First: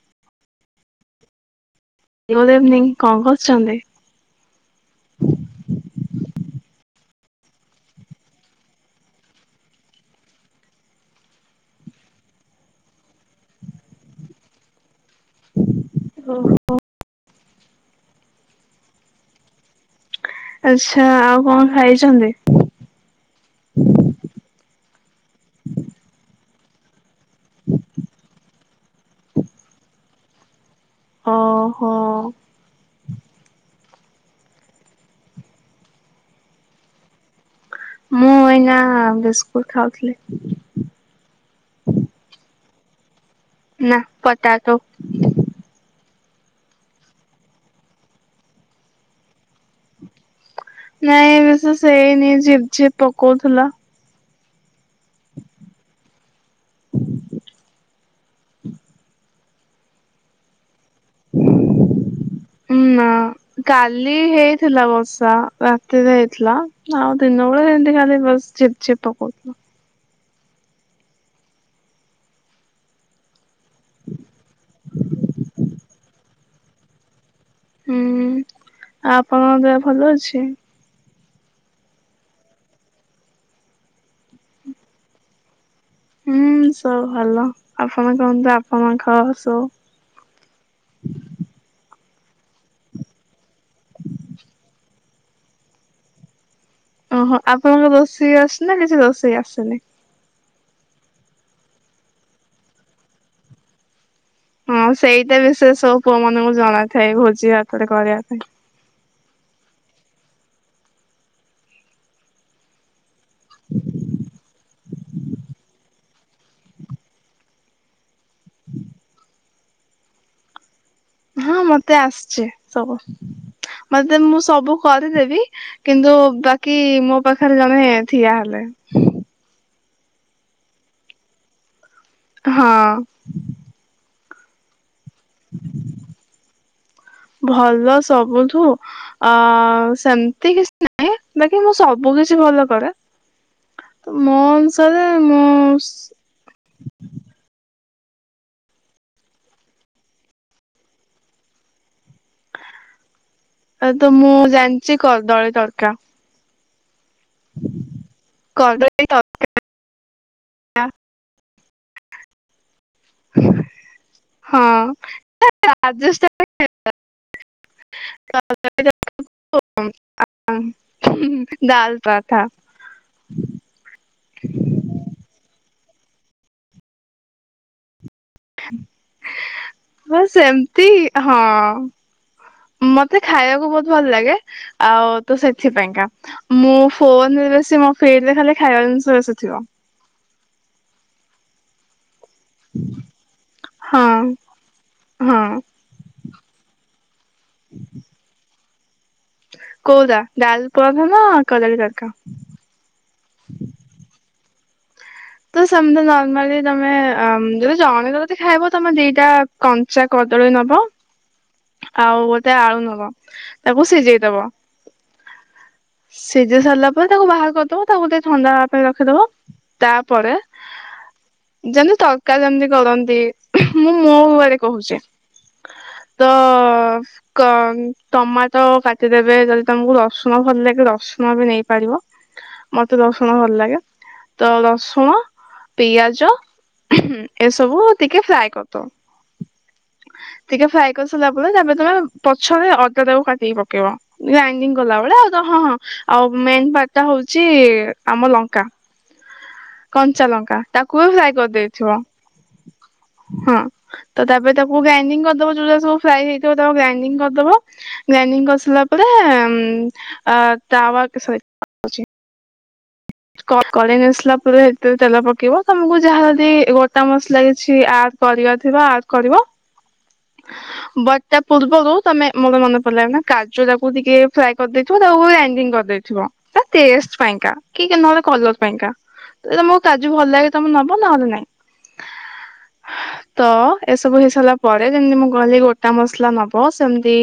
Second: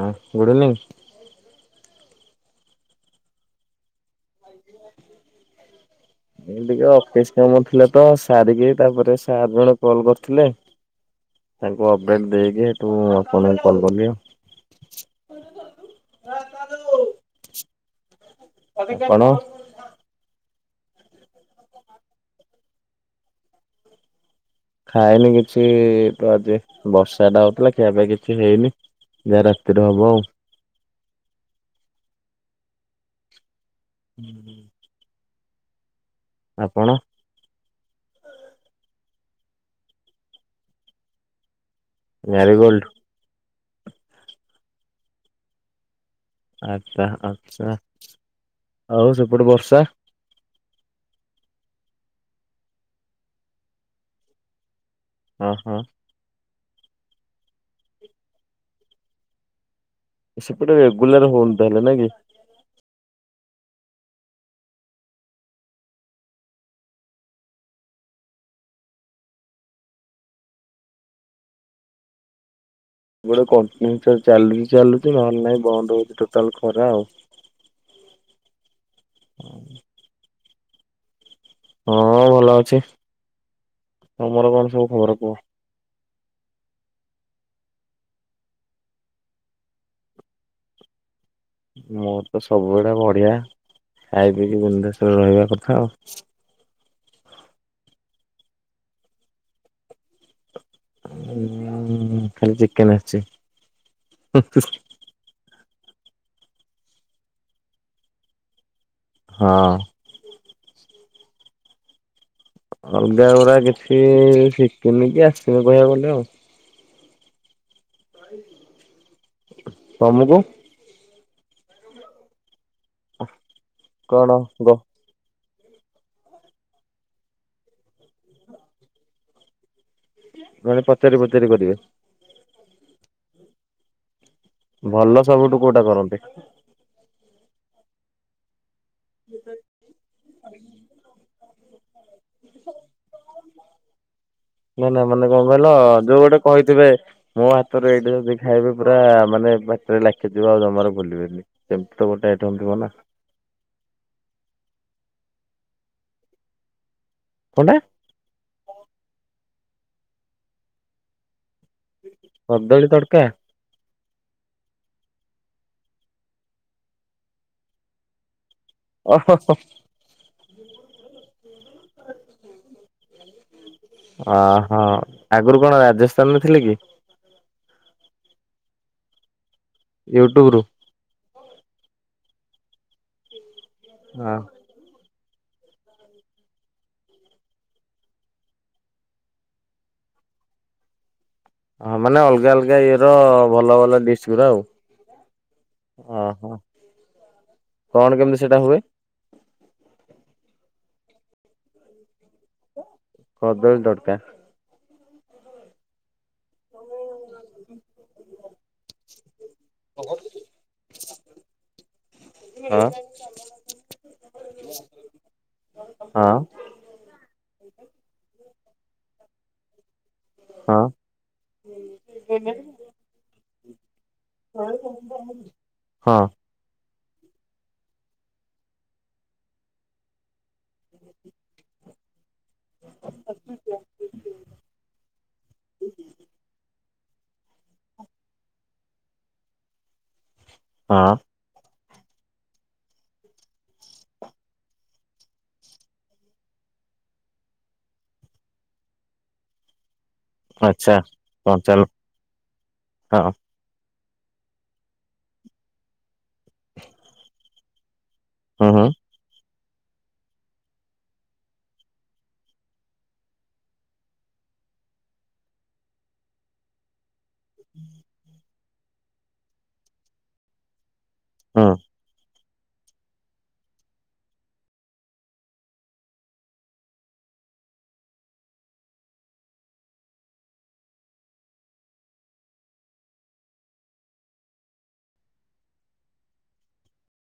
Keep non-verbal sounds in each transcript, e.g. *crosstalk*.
ହ good evening. Good evening କଣକରୁଛନ୍ତି। ଏଇ ଟିକେ ଅଫିସ୍ କାମ ଥିଲା ତ ସାରିକି ତାପରେ ସାର ଜଣେ କଲ୍ କରିଥିଲେ। ତାଙ୍କୁ ଅପଡେଟ ଦେଇକି ଏଠୁ ଆପଣ କଲ୍ କଲି ଆଉ। ଓ ହୋ। କଣ। ଆଛା ଆଉ କଣ ଖାଇଛନ୍ତି। ଖାଇନି କିଛି ପ୍ରଜେ ବର୍ଷା ଟା ହଉଥିଲା ଖିଆ ପିଆ କିଛି ହେଇନି ଯାହା ରାତିରେ ହବ ଆଉ। ଅ ହଁ। ହୁଁ ହୁଁ। ଆପଣ। ମୁଁ ଏଇନା ବିସ୍କୁଟ ଖାଉଥିଲି। Marie Gold. ନା ପଟାଟୋ। ଆଛା ଆଛା ଆଉ ସେପଟେ ବର୍ଷା। ନାଇଁ ବିଶେଷ ହେଇନି ଝିପ୍ ଝିପ୍ ପକୋଉଥିଲା। ଅ ହଁ। ସେ ସେପଟ ରେଗୁଲାର ହଉନି ତାଲେ ନାଇଁ କି। ନା କାଲି ହେଇଥିଲା ବର୍ଷା ରାତିରେ ହେଇଥିଲା ଆଉ ଦିନ ବେଳେ ସେମତି ଖାଲି ବସ ଝିପ ଝିପ ପକୋଉ ଥିଲା। ଗୋଟେ କଣ୍ଟିନ୍ୟୁ ଚାଲିଚି ଚାଲୁଛି ନହେଲେ ନାହିଁ ବନ୍ଦ ହଉଛି ଟୋଟାଲ ଖରା ଆଉ। ହୁଁ ଆ ଆପଣଙ୍କ ଦେହ ଭଲ ଅଛି। ହଁ ଭଲ ଅଛି ତମର କଣ ସବୁ ଖବର କୁହ। ହୁଁ ସବୁ ଭଲ ଆପଣ କୁହନ୍ତୁ ଆପଣଙ୍କ ଖବର ସବୁ। *unintelligible* ମୋର ତ ସବୁବେଳେ ବଢିଆ ଖାଇ ପିଇକି ବିନ୍ଦାସ ରେ ରହିବା କଥା ଆଉ। ଓହୋ ଆପଣଙ୍କୁ ରୋଷେଇ ଆସେ ନା କିଛି ରୋଷେଇ ଆସେନି। ଉଁ ଖାଲି ଚିକେନ ଆସିଛି। ହଁ ସେଇଟା ବିସେସ ସବୁ ପୁଅ ମାନଙ୍କୁ ଜଣା ଥାଏ ଭୋଜି ଭାତରେ କରିବା ପାଇଁ। ହଁ। ଅଲଗା ଗୁଡା କିଛି ଶିଖିନି କି ଆସିବି କହିବାକୁ ଗଲେ ଆଉ। *unintelligible* ତମୁକୁ। ହଁ ମତେ ଆସିଚି ସବୁ ମତେ କଣ ମୁଁ ଗ ସବୁ କରିଦେବି। କିନ୍ତୁ ବାକି ମୋ ପାଖରେ ଜଣେ ଠିଆ ହେଲେ। ମାନେ ପଚାରି ପଚାରି କରିବେ। ହଁ। ଭଲ ସବୁଠୁ କୋଉଟା କରନ୍ତି। ଭଲ ସବୁଠୁ ଅ ସେମିତି କିଛି ନହିଁ ବାକି ମୁଁ ସବୁ। ସବୁ କିଛି ଭଲ କରେ। ତ ମୋ ନ ନା ଅନୁସାରେ ମାନେ କଣ ମୁଁ କହିଲ ଯୋଉ ଗୋଟେ କହିଥିବେ ମୋ ଏଇଟ ଯଦି ଖାଇବେ ପୁରା ମାନେ ପାଟିରେ ଲାଖିଯିବ ଆଉ ଜମାରୁ ଭୁଲିବେନି ଏମିତି ତ ଗୋଟେ ଆଇଟମ ଥିବ। କଣ ନା। ଆ ତ ମୁଁ ଜାଣିଛି କଦଳୀ ତଡକା। କଣଟା କଦଳୀ *inaudible* କଦଳୀ ତଡକା। ହଁ ଏଇଟା ରାଜସ୍ଥାନୀ ଖାଇବା। ଓହୋ। ହୁଁ *inaudible* ଅହଁ ଆଗରୁ କଣ ରା ରାଜସ୍ଥାନରେ ଥିଲେ କି? *unintelligible* ବାସ ୟୁଟ୍ୟୁବରୁ? ଏମତି ହଁ। ମୋତେ ଖାଇବାକୁ ବହୁତ୍ ଭଲ ଲାଗେ ଅ ଆଉ ତ ସେଥିପାଇଁକା ମୁଁ ଫୋନରେ ସେ ମୋ ଫିଡ ରେ ଖାଲି ଖାଇବା ଜିନିଷ ଆସୁଥିବ। *unintelligible* ହଁ ମାନେ ଅଲଗା ଅଲଗା ଇଏର ଭଲ ଭଲ ଡିସ୍ ହଁ ଗୁରା ଆଉ। ହଁ ଓହୋ କଣ କେମିତି ସେଇଟା ହୁଏ? କଉରା ଡାଲ ପରଠା ନା କଦଳୀ ତଡକା? କଦଳୀ ତଡକା। ତ ସେମିତି ନର୍ମାଲି ତମେ ଅ ଯଦି ଜଣେ ଯଦି ଖାଇବ ତମେ ଦିଟା କଞ୍ଚା କଦଳୀ ନବ। ଆଉ ଗୋଟେ ଆଳୁ ହଁ ନବ ତାକୁ ସିଝେଇଦବ। ହଁ ସିଝି ସାରିଲା ପରେ ତାକୁ ବାହାର କରିଦବ ତାକୁ ଟେ ଥଣ୍ଡା ହେବା ପାଇଁ ରଖିଦବ ତା ପରେ ହଁ ଯେମିତି ତରକାର ଯେମିତି କରନ୍ତି ମୁଁ ମୋ ୱେ ରେ କହୁଛି। ହଁ ଦ- କ ଟମାଟୋ କାଟିଦେବେ ଯଦି ତମକୁ ରସୁଣ ଭଲ ଲାଗେ ରସୁଣ ବି ନେଇ ପାରିବ। ମତେ ରସୁଣ ଭଲ ଲାଗେ ତ ରସୁଣ ପିଆଜ ଏସବୁ ଟିକେ ଫ୍ରାଏ କରଦବ। ଟିକେ ଫ୍ରାଏ ହଁ କରିସିଲ ପରେ ତାପରେ ତମେ ପଛରେ ଅଦା ଟାକୁ କାଟିକି ପକେଇବ। ଗ୍ରାଇଣ୍ଡିଙ୍ଗ କଲାବେଳେ ଅଦା ହଁ, ହଁ, ଆଉ ମେନ୍ ପାର୍ଟଟା ହଉଛି, ଆମ ଲଙ୍କା କଞ୍ଚା ଲଙ୍କା ଆଚ୍ଛା। ତାକୁ ବି ଫ୍ରାଏ କଞ୍ଚା କରିଦେଇଥିବ। ଲଙ୍କା ହଁ। ତ ତାପରେ ତାକୁ ଗ୍ରାଇଣ୍ଡିଙ୍ଗ କରିଦବ। ଯୋଉଟା ସବୁ ଫ୍ରାଇ ହେଇଥିବ ତାକୁ ଗ୍ରାଇଣ୍ଡିଙ୍ଗ କରିଦବ। ଗ୍ରାଇଣ୍ଡିଙ୍ଗ ହୁଁ କରିସାରିଲା ହୁଁ ପରେ, ଏ ତାୱା ଏ ସରି ତାୱା କହୁଚି। କ କରେଣ୍ଟ ଆସିଲା ପରେ ସେଥିରେ ତେଲ ପକେଇବ ତମକୁ ଯାହା ଯଦି ଗୋଟା ମସଲା ଲାଗିଛି ଆ କରାରିବା ଥିବା ଆର କରିବା। ବଟ ତା ହୁଁ ପୂର୍ବରୁ ତମେ ମୋତ ମନେ ପଡିଲ ନା, କାଜୁ ତାକୁ ଟିକେ ଫ୍ରାଏ କରିଦେଇଥିବ ତାକୁ ଗ୍ରାଇଣ୍ଡି କରିଦେଇଥିବ। ଟେଷ୍ଟ ପାଇଁକା। କି କି ନହେଲେ କଲର ପାଇଁକା। ତମକୁ କାଜୁ ଭଲ ଲାଗେ ତମେ ନବ ନହେଲେ ନାଇଁ। *unintelligible* ତ ଏସବୁ ହେଇ ସାରିଲା ପରେ ଯେମତି ମୁଁ କହିଲି ଗୋଟା ମସଲା ନବ ସେମିତି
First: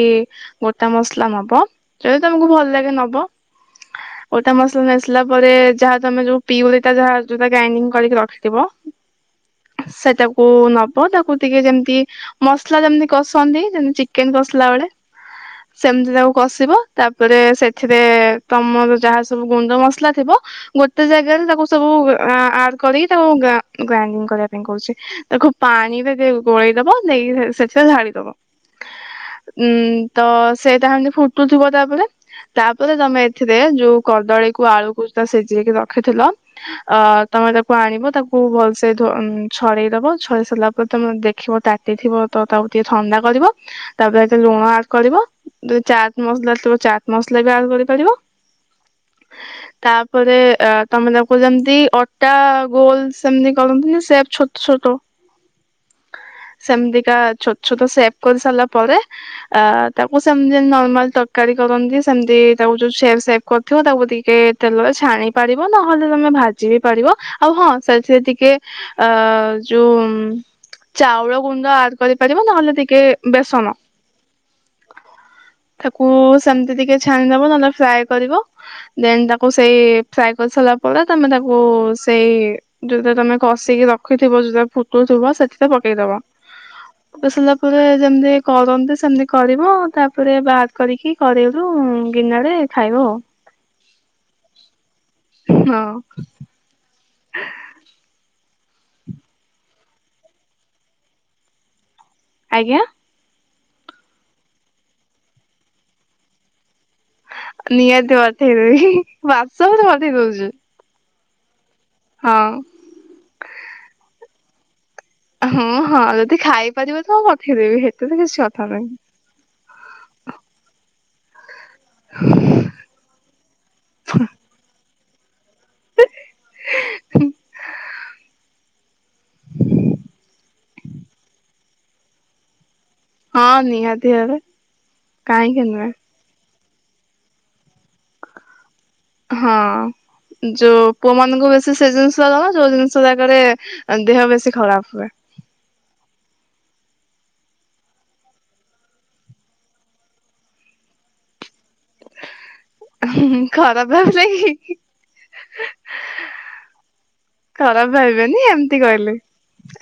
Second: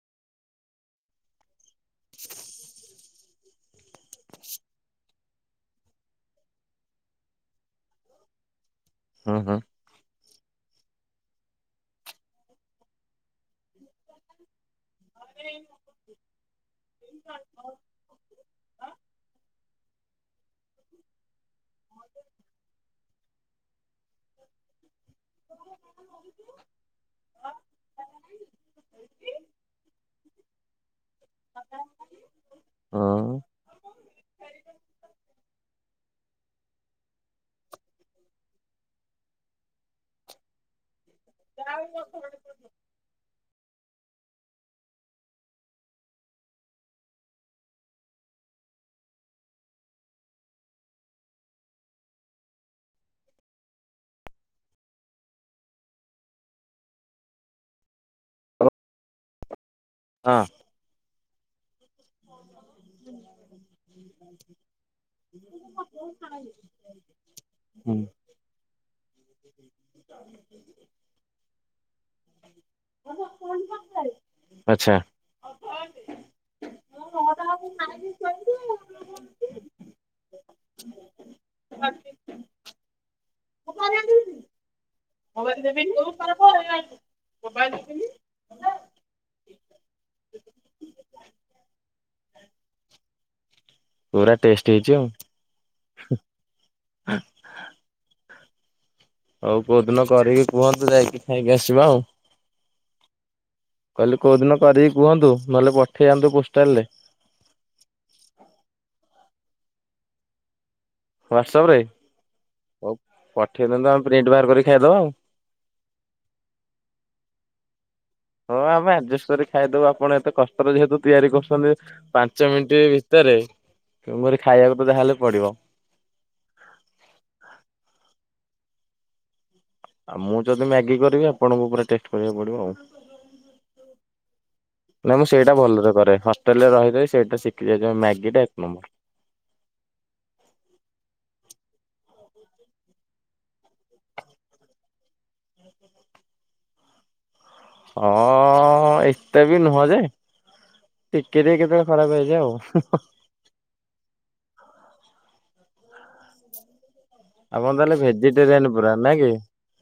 ଗୋଟା ମ ମସଲା ନବ ଯଦି ତମକୁ ଭଲ ଲାଗେ ନବ ଗୋଟା ମସଲା ନେଇ ହେଲା ପରେ ଯାହା ତମେ ଯୋଉ ପିଉରିଟା ଯାହା‌ ଯଉଟା ଗାଇନିଙ୍ଗ କରିକି ରଖିଥିବ। ହୁଁ, ହୁଁ। କ ନବ ତାକୁ ଟିକେ ଯେମିତି ମସଲା ଯେମିତି କସନ୍ତି, ଯେମତି ଚିକେନ କଷିଲା ବେଳେ ସେମିତି ତାକୁ କଷିବ ତାପରେ ସେଥିରେ ତମର ଯାହା ସବୁ ଗୁଣ୍ଡ ମସ ଥିବ ଗୋଟେ ଜାଗାରେ ତାକୁ ସବୁ ଆ କରିକି ତାକୁ ଗ୍ରାଇଣ୍ଡିଙ୍ଗ କରିବା ପାଇଁ କରୁଛି। ତାକୁ ପାଣିରେ ଗୋଳେଇ ଦବ, ନେଇକି ସେଥିରେ ଢାଡିଦବ। ଉଁ, ତ ସେଇଟା ହେମତି ଫୁଟୁଥିବ ତାପରେ। ତାପରେ ତମେ ହୁଁ। ଏଥିରେ ଯୋଉ କଦଳୀକୁ ଆଳୁ ସିଝେଇକି ରଖିଥିଲ, ଅ ତମେ ତାକୁ ଆଣିବ ତାକୁ ଭଲସେ ଛଡେଇ ଦବ। ଛରି ସାରିଲା ପରେ ତମେ ଦେଖିବ ତାଟିଥିବ ତ ତାକୁ ଟିକେ ଥଣ୍ଡା କରିବ ତାପରେ ଏତ ଲୁଣ ଆଡ କରିବ। ତେ ଚାଟ ମସଲା ଥିବା, ଚାଟ ମସଲା ବି ଆଡ କରିପାରିବ। ତାପରେ ତମେ ତାକୁ ଯେମିତି ଅଟା ଗୋଲ ସେମତି କରନ୍ତି ସେପ ଛୋଟ ଛୋଟ। ସେମିତିକା ଛୋଟ, ଛୋଟ ସେଭ କରି ସାରିଲା ପରେ ଆ ତାକୁ ହଁ ସେମତି ଯେମିତି ନର୍ମାଲ ତରକାରୀ କରନ୍ତି ସେମତି ତାକୁ ଯୋଉ ସେଫ ସେଫ କରିଥିବ ତାକୁ ଟିକେ ତେଲରେ ଛାଣି ପାରିବ, ନହେଲେ ତମେ ଭାଜି ବି ପାରିବ ଆଉ ହଁ, ସେଥିରେ ଟିକେ ଅ ଯୋଉ ଚାଉଳ ଗୁଣ୍ଡ ଆଡ କରିପାରିବ ନହେଲେ ଟିକେ ବେସନ। ଆଚ୍ଛା। ତାକୁ ସେମତି ଟିକେ ଛାଣିଦବ ନହେଲେ ଫ୍ରାଏ କରିବ ଦେନ ତାକୁ କୁ ସେଇ ଫ୍ରାଏ କରସାରିଲା ପରେ ତମେ ତାକୁ ସେଇ ଯଉଟା ତମେ କଷିକି ରଖିଥିବ ଯ ତାକୁ ମୋବାଇଲ୍ ଦେବିନି *unintelligible* ବସାରିଲା ପରେ ଯେମିତି କରନ୍ତି ସେମିତି କରିବ। ତାପରେ ବାଦ କରିକି କରାଇରୁ ହୁଁ ଗିନାରେ ଖାଇବ ଆଉ। ପୁରା ଟେଷ୍ଟ ହେଇଛି ଆଉ। ହଁ। *unintelligible* ହଉ କୋଉଦିନ କରିକି କୁହନ୍ତୁ, ଯାଇକି ଖାଇକି ଆସିବା ଆଉ। ଆଜ୍ଞା। କହିଲି କୋଉ ଦିନ କରିକି କୁହନ୍ତୁ ନହେଲେ ପଠେଇ ଆନ୍ତୁ ପୋଷ୍ଟାଲ ରେ। *unintelligible* ଅଧି କଉଚୁ ହ୍ୱଟସଆପ ରେ, ହଉ ପଠେଇ ଦିଅନ୍ତୁ ଆମେ ପ୍ରିଣ୍ଟ ବାହାର କରି ଖାଇଦେବା ଆଉ। ହଁ, ହଁ ଯଦି ଖାଇପାରିବ ତ ମୁଁ ପଠେଇଦେବି ହେ। ହଁ ଆମେ ଆଡଜଷ୍ଟ କରି ଖାଇଦବୁ, ଆପଣ ଏତେ କଷ୍ଟରେ ଯେହେତୁ ତିଆରି କରୁଛନ୍ତି। ପାଞ୍ଚ ମିନିଟ ଭିତରେମୋର ଖାଇବାକୁ ତ ଯହାହେଲେ ପଡିବ। ହ *inaudible* ଆଉ ମୁଁ ଯଦି ମ୍ୟାଗି କରିବି ଆପଣଙ୍କୁ ପୁରା ଟେଷ୍ଟ କରିବାକୁ ପଡିବ ଆଉ ହଁ ନିହାତି ଭାବେ ନାଇ ମୁଁ ସେଇଟା କାହିଁକି ଭଲରେ ନୁହେଁ କରେ ହଷ୍ଟେଲ ରେ ରହି ରହି ସେଇଟା ଭଲରେ ଶିଖ ହଁ ଯୋଉ ପୁଅ ମାନଙ୍କୁ ବେଶୀ ସେ ଯୋଉ ଯୋଉ ଜିନିଷ ଜାଗାରେ ଦେହ ବେଶୀ ଖରାପ ହୁଏ। ହଁ ଅ ଏତେ ବି ନୁହଁ ଯେ ଟିକେ ଟି କେତେବେ ଖରାପ ହେଇଯା ଆଉ ହୁ ହୁ ହୁଁ ଖରାପ ଭାବିଲେ କି ଆପଣ ଖରାପ ତାହେଲେ ଭାବିବେନି ଭେଜିଟେରିଆନ ଏମିତି ପୁରା କହିଲେ ନାଇ କି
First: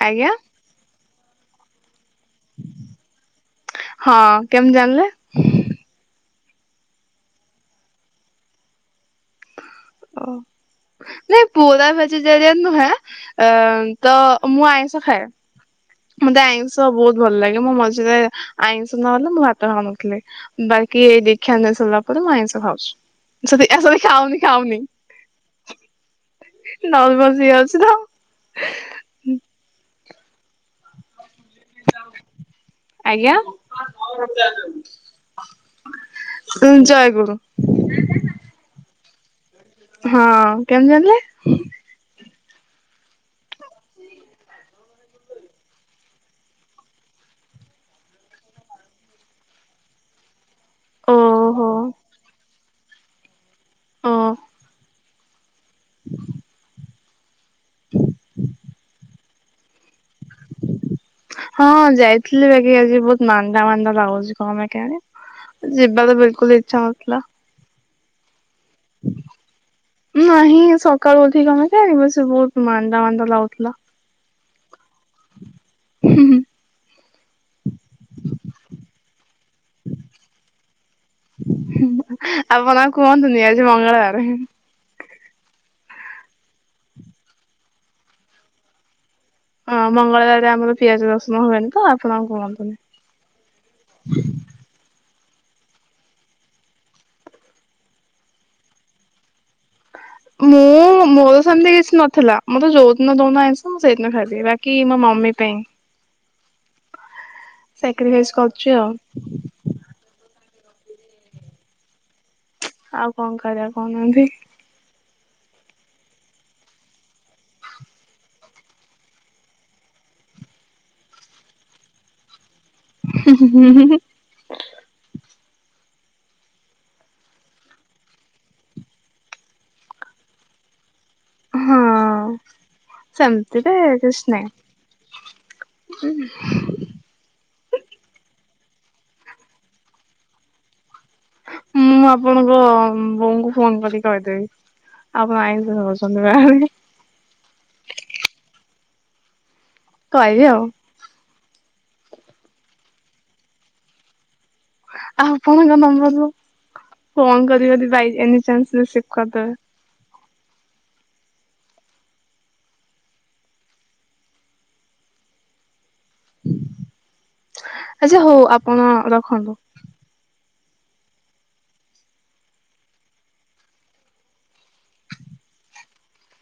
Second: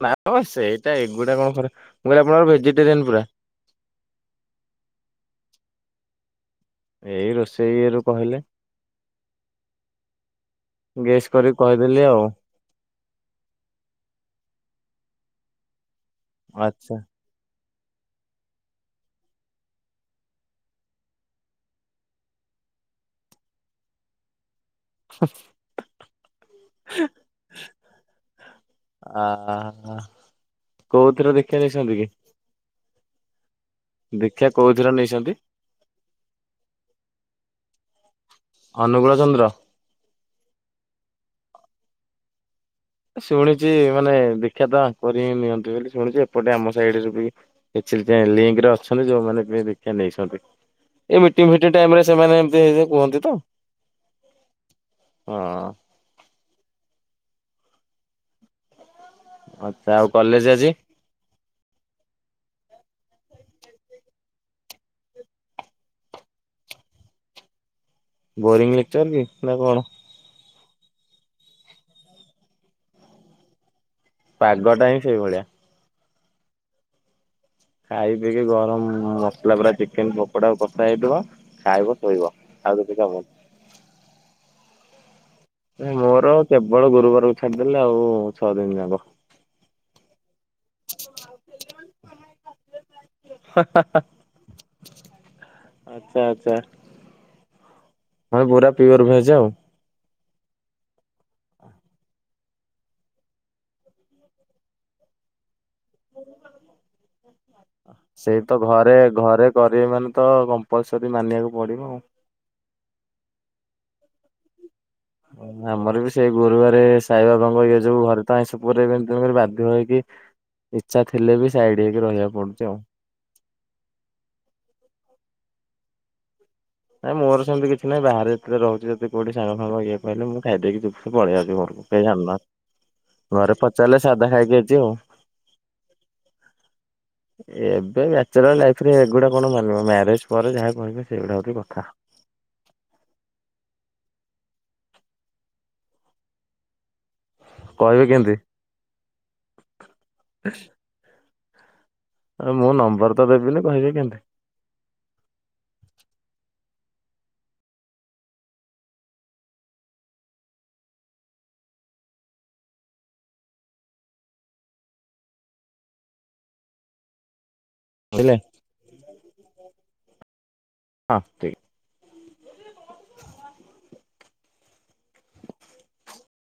ନା ଆଜ୍ଞା ତ ସେଇଟା ଏଗୁଡ଼ା କଣ ଖରା ମୁଁ କହିଲି ଆପଣ ଭେଜିଟେରିଆନ୍ ପୁରା ହଁ କେମିତି ଜାଣିଲେ ଏଇ ରୋଷେଇଏରୁ କହିଲେ ଓ ଗେସ୍ ନାଇଁ କରିକି ପୁରା କହିଦେଲି ଆଉ ଭେଜିଟେରିଆନ ନୁହେ ଅ ତ ମୁଁ ଆଇସ ଖାଏ। ମତେ ଆଇଁଷ ଆଚ୍ଛା ବହୁତ ଭଲ ଲାଗେ ମୋ ମଝିରେ ଆଇଁଷ ନହେଲେ ମୁଁ ଭାତ ଖାଉ ନଥିଲି ବାକି ଏଇ ଦୀକ୍ଷା ନେଇ ସାରିବା ପରେ ମୁଁ ଆଈଁ *unintelligible* ସି ଖାଉନି ଖାଉନି ହୁ ନଳ ବସ ଇ ଅଛି ତ କୋଉଥିରେ ଦେଖିବା ଯାଇଛନ୍ତି କି ଆଜ୍ଞା ଉ ଦୀକ୍ଷା କୋଉଥିର ନେଇଛନ୍ତି? ଜୟ ଗୁରୁ *unintelligible* ଅନୁଗୁଳ ଚନ୍ଦ୍ର ହଁ କେମିତି ଜାଣିଲେ ଶୁଣିଛି ମାନେ ଦୀକ୍ଷାତ ଆଙ୍କରି ହିଁ ନିଅନ୍ତି ବୋଲି ଶୁଣିଛି ଏପଟେ ଆମ ସାଇଡ ରେ ବି ସେଇଥି ପାଇ ଲିଙ୍କ ରେ ଅଛନ୍ତି ଯୋଉମାନେ ଦେ ଦୀକ୍ଷା ନେଇଛନ୍ତି। ଏଇ ମିଟିଂ ଓହୋ। ଫିଟି ଟାଇମ ରେ ସେମାନେ ଏମିତିଇ କୁହନ୍ତି ତ ହ ହଁ *inaudible* ଆଚଛା ଆଉ କଲେଜ ଆଜି ହଁ ଯାଇଥିଲି ବାକି ଆଜି ବହୁତ ମାନ୍ଦା ମାନ୍ଦା ଲାଗୁଛି ତମେ କେଣେ ଯିବା ତ ବିଲକୁଲ ଇଚ୍ଛା ନଥିଲା ବୋରିଂ ଲେକ୍ଚର ନି କି ନା କଣ ନାହିଁ ସକାଳୁ ଉଧିକି ଆମେ କଣ ସେ ବହୁତ ମାନ୍ଦା ମାନ୍ଦା ଲାଗୁଥିଲା। ପାଗ ଟା ହିଁ ସେଇ ଭଳିଆ। ହୁଁ ହୁଁ। ଖାଇଦେଇକି ଗରମ ମସଲା ପୁରା ଚିକେନ ପକୋଡା କଷା ହେଇଥିବ ଖାଇବ ଶୋଇବ, ଆଉ କ କିଛି କାମ କୁହନ୍ତୁନି ଆଜି ମଙ୍ଗଳବାରେ। ନାଇ ମୋର କେବଳ ଗୁରୁବାରକୁ ଛାଡିଦେଲେ ଆଉ ଛଅ ଦିନ ଯାକ। ହଁ ମଙ୍ଗଳବାରରେ ଆମର ପିଆଜ ରସୁଣ ହୁଏନି ତ ଆପଣ ଆଉ କୁହନ୍ତୁନି। ହା ହା। ଆଛା ଆଛା ହଁ ପୁରା ପିଓର ଭେଜ ଆଉ। ମୁଁ ମୋର ସେମିତି କିଛି ନଥିଲା। ମୋର ଯୋଉ ଦିନ ଦଉନ ଆଇଁଷ ମୁଁ ସେଇଦିନ ଖାଇବି। ବାକି ମମି ପାଇଁ, ସାକ୍ରିଫାଇସ୍ ସେଇ ତ କରୁଛି ଆଉ ଘରେ ଘରେ କରିବେ ମାନେ ତ ବୟସ ବି ମାନିବାକୁ ପଡିବ ଆଉ। ଆଉ କଣ କରିବା କହୁନାହାନ୍ତି? ଆମର ବି ସେଇ ଗୁରୁବାରେ ସାଇବାବାଙ୍କ ଇଏ ଯୋଉ ଘରେ ତ ଆଇଁଷ ପୁରେଇବେନି ତେଣୁ କରି ବାଧ୍ୟ ହେଇକି ଇଚ୍ଛା ଥିଲେ ବି ସାଇଡ ହେଇକି ରହିବା ପଡୁଛି ଆଉ। ହୁ ହୁଁ ହୁଁ ହୁଁ। ନାଇ ମୋର ସେମିତି କିଛି ନାହିଁ ବାହାରେ ଯେତେବେଳେ ରହୁଛି ଯଦି କୋଉଠି ସାଙ୍ଗ ଫାଙ୍ଗ ଇଏ କହିଲେ ମୁଁ ଖାଇଦେଇକି ଚୁ ମୁଁ ପଳେଇ ଆସେ ଘରକୁ କେହି ହଁ ଯାଣ ଘରେ ସେମିତିରେ ପଚାରିଲେ କିଛି ସାଧା ନାହିଁ ଖାଇକି ଆଇଚି ଆଉ। ଏବେ ବ୍ୟାଚଲର ଲାଇଫ୍। ଏଥିରେ ଏଗୁଡା କଣ ମାନିବ ମ୍ୟାରେଜ ପରେ ଯାହା କହିବେ ସେଗୁଡା ମୁଁ ଆପଣଙ୍କ ବୋଉଙ୍କୁ ଫୋନ କରିିକି କହି ଆପଣ ଆଇ *unintelligible* ବାହାରେ, କହିବେ କେମିତି? କହିବି ଆଉ। ଉ ମୁଁ ନମ୍ବର ତ ଦେବିନି କହିବି କେମତି? ଆପଣଙ୍କ ନମ୍ବରରୁ ଫୋନ କରିବି ଯଦି ବାଇ ଏନି ଚାନ୍ସ ରେ ରିସିଭ କରିଦେବେ। ଆଚ୍ଛା ବୁଝିଲେ ହଉ ଆପଣ ରଖନ୍ତୁ। ହ ଠିକ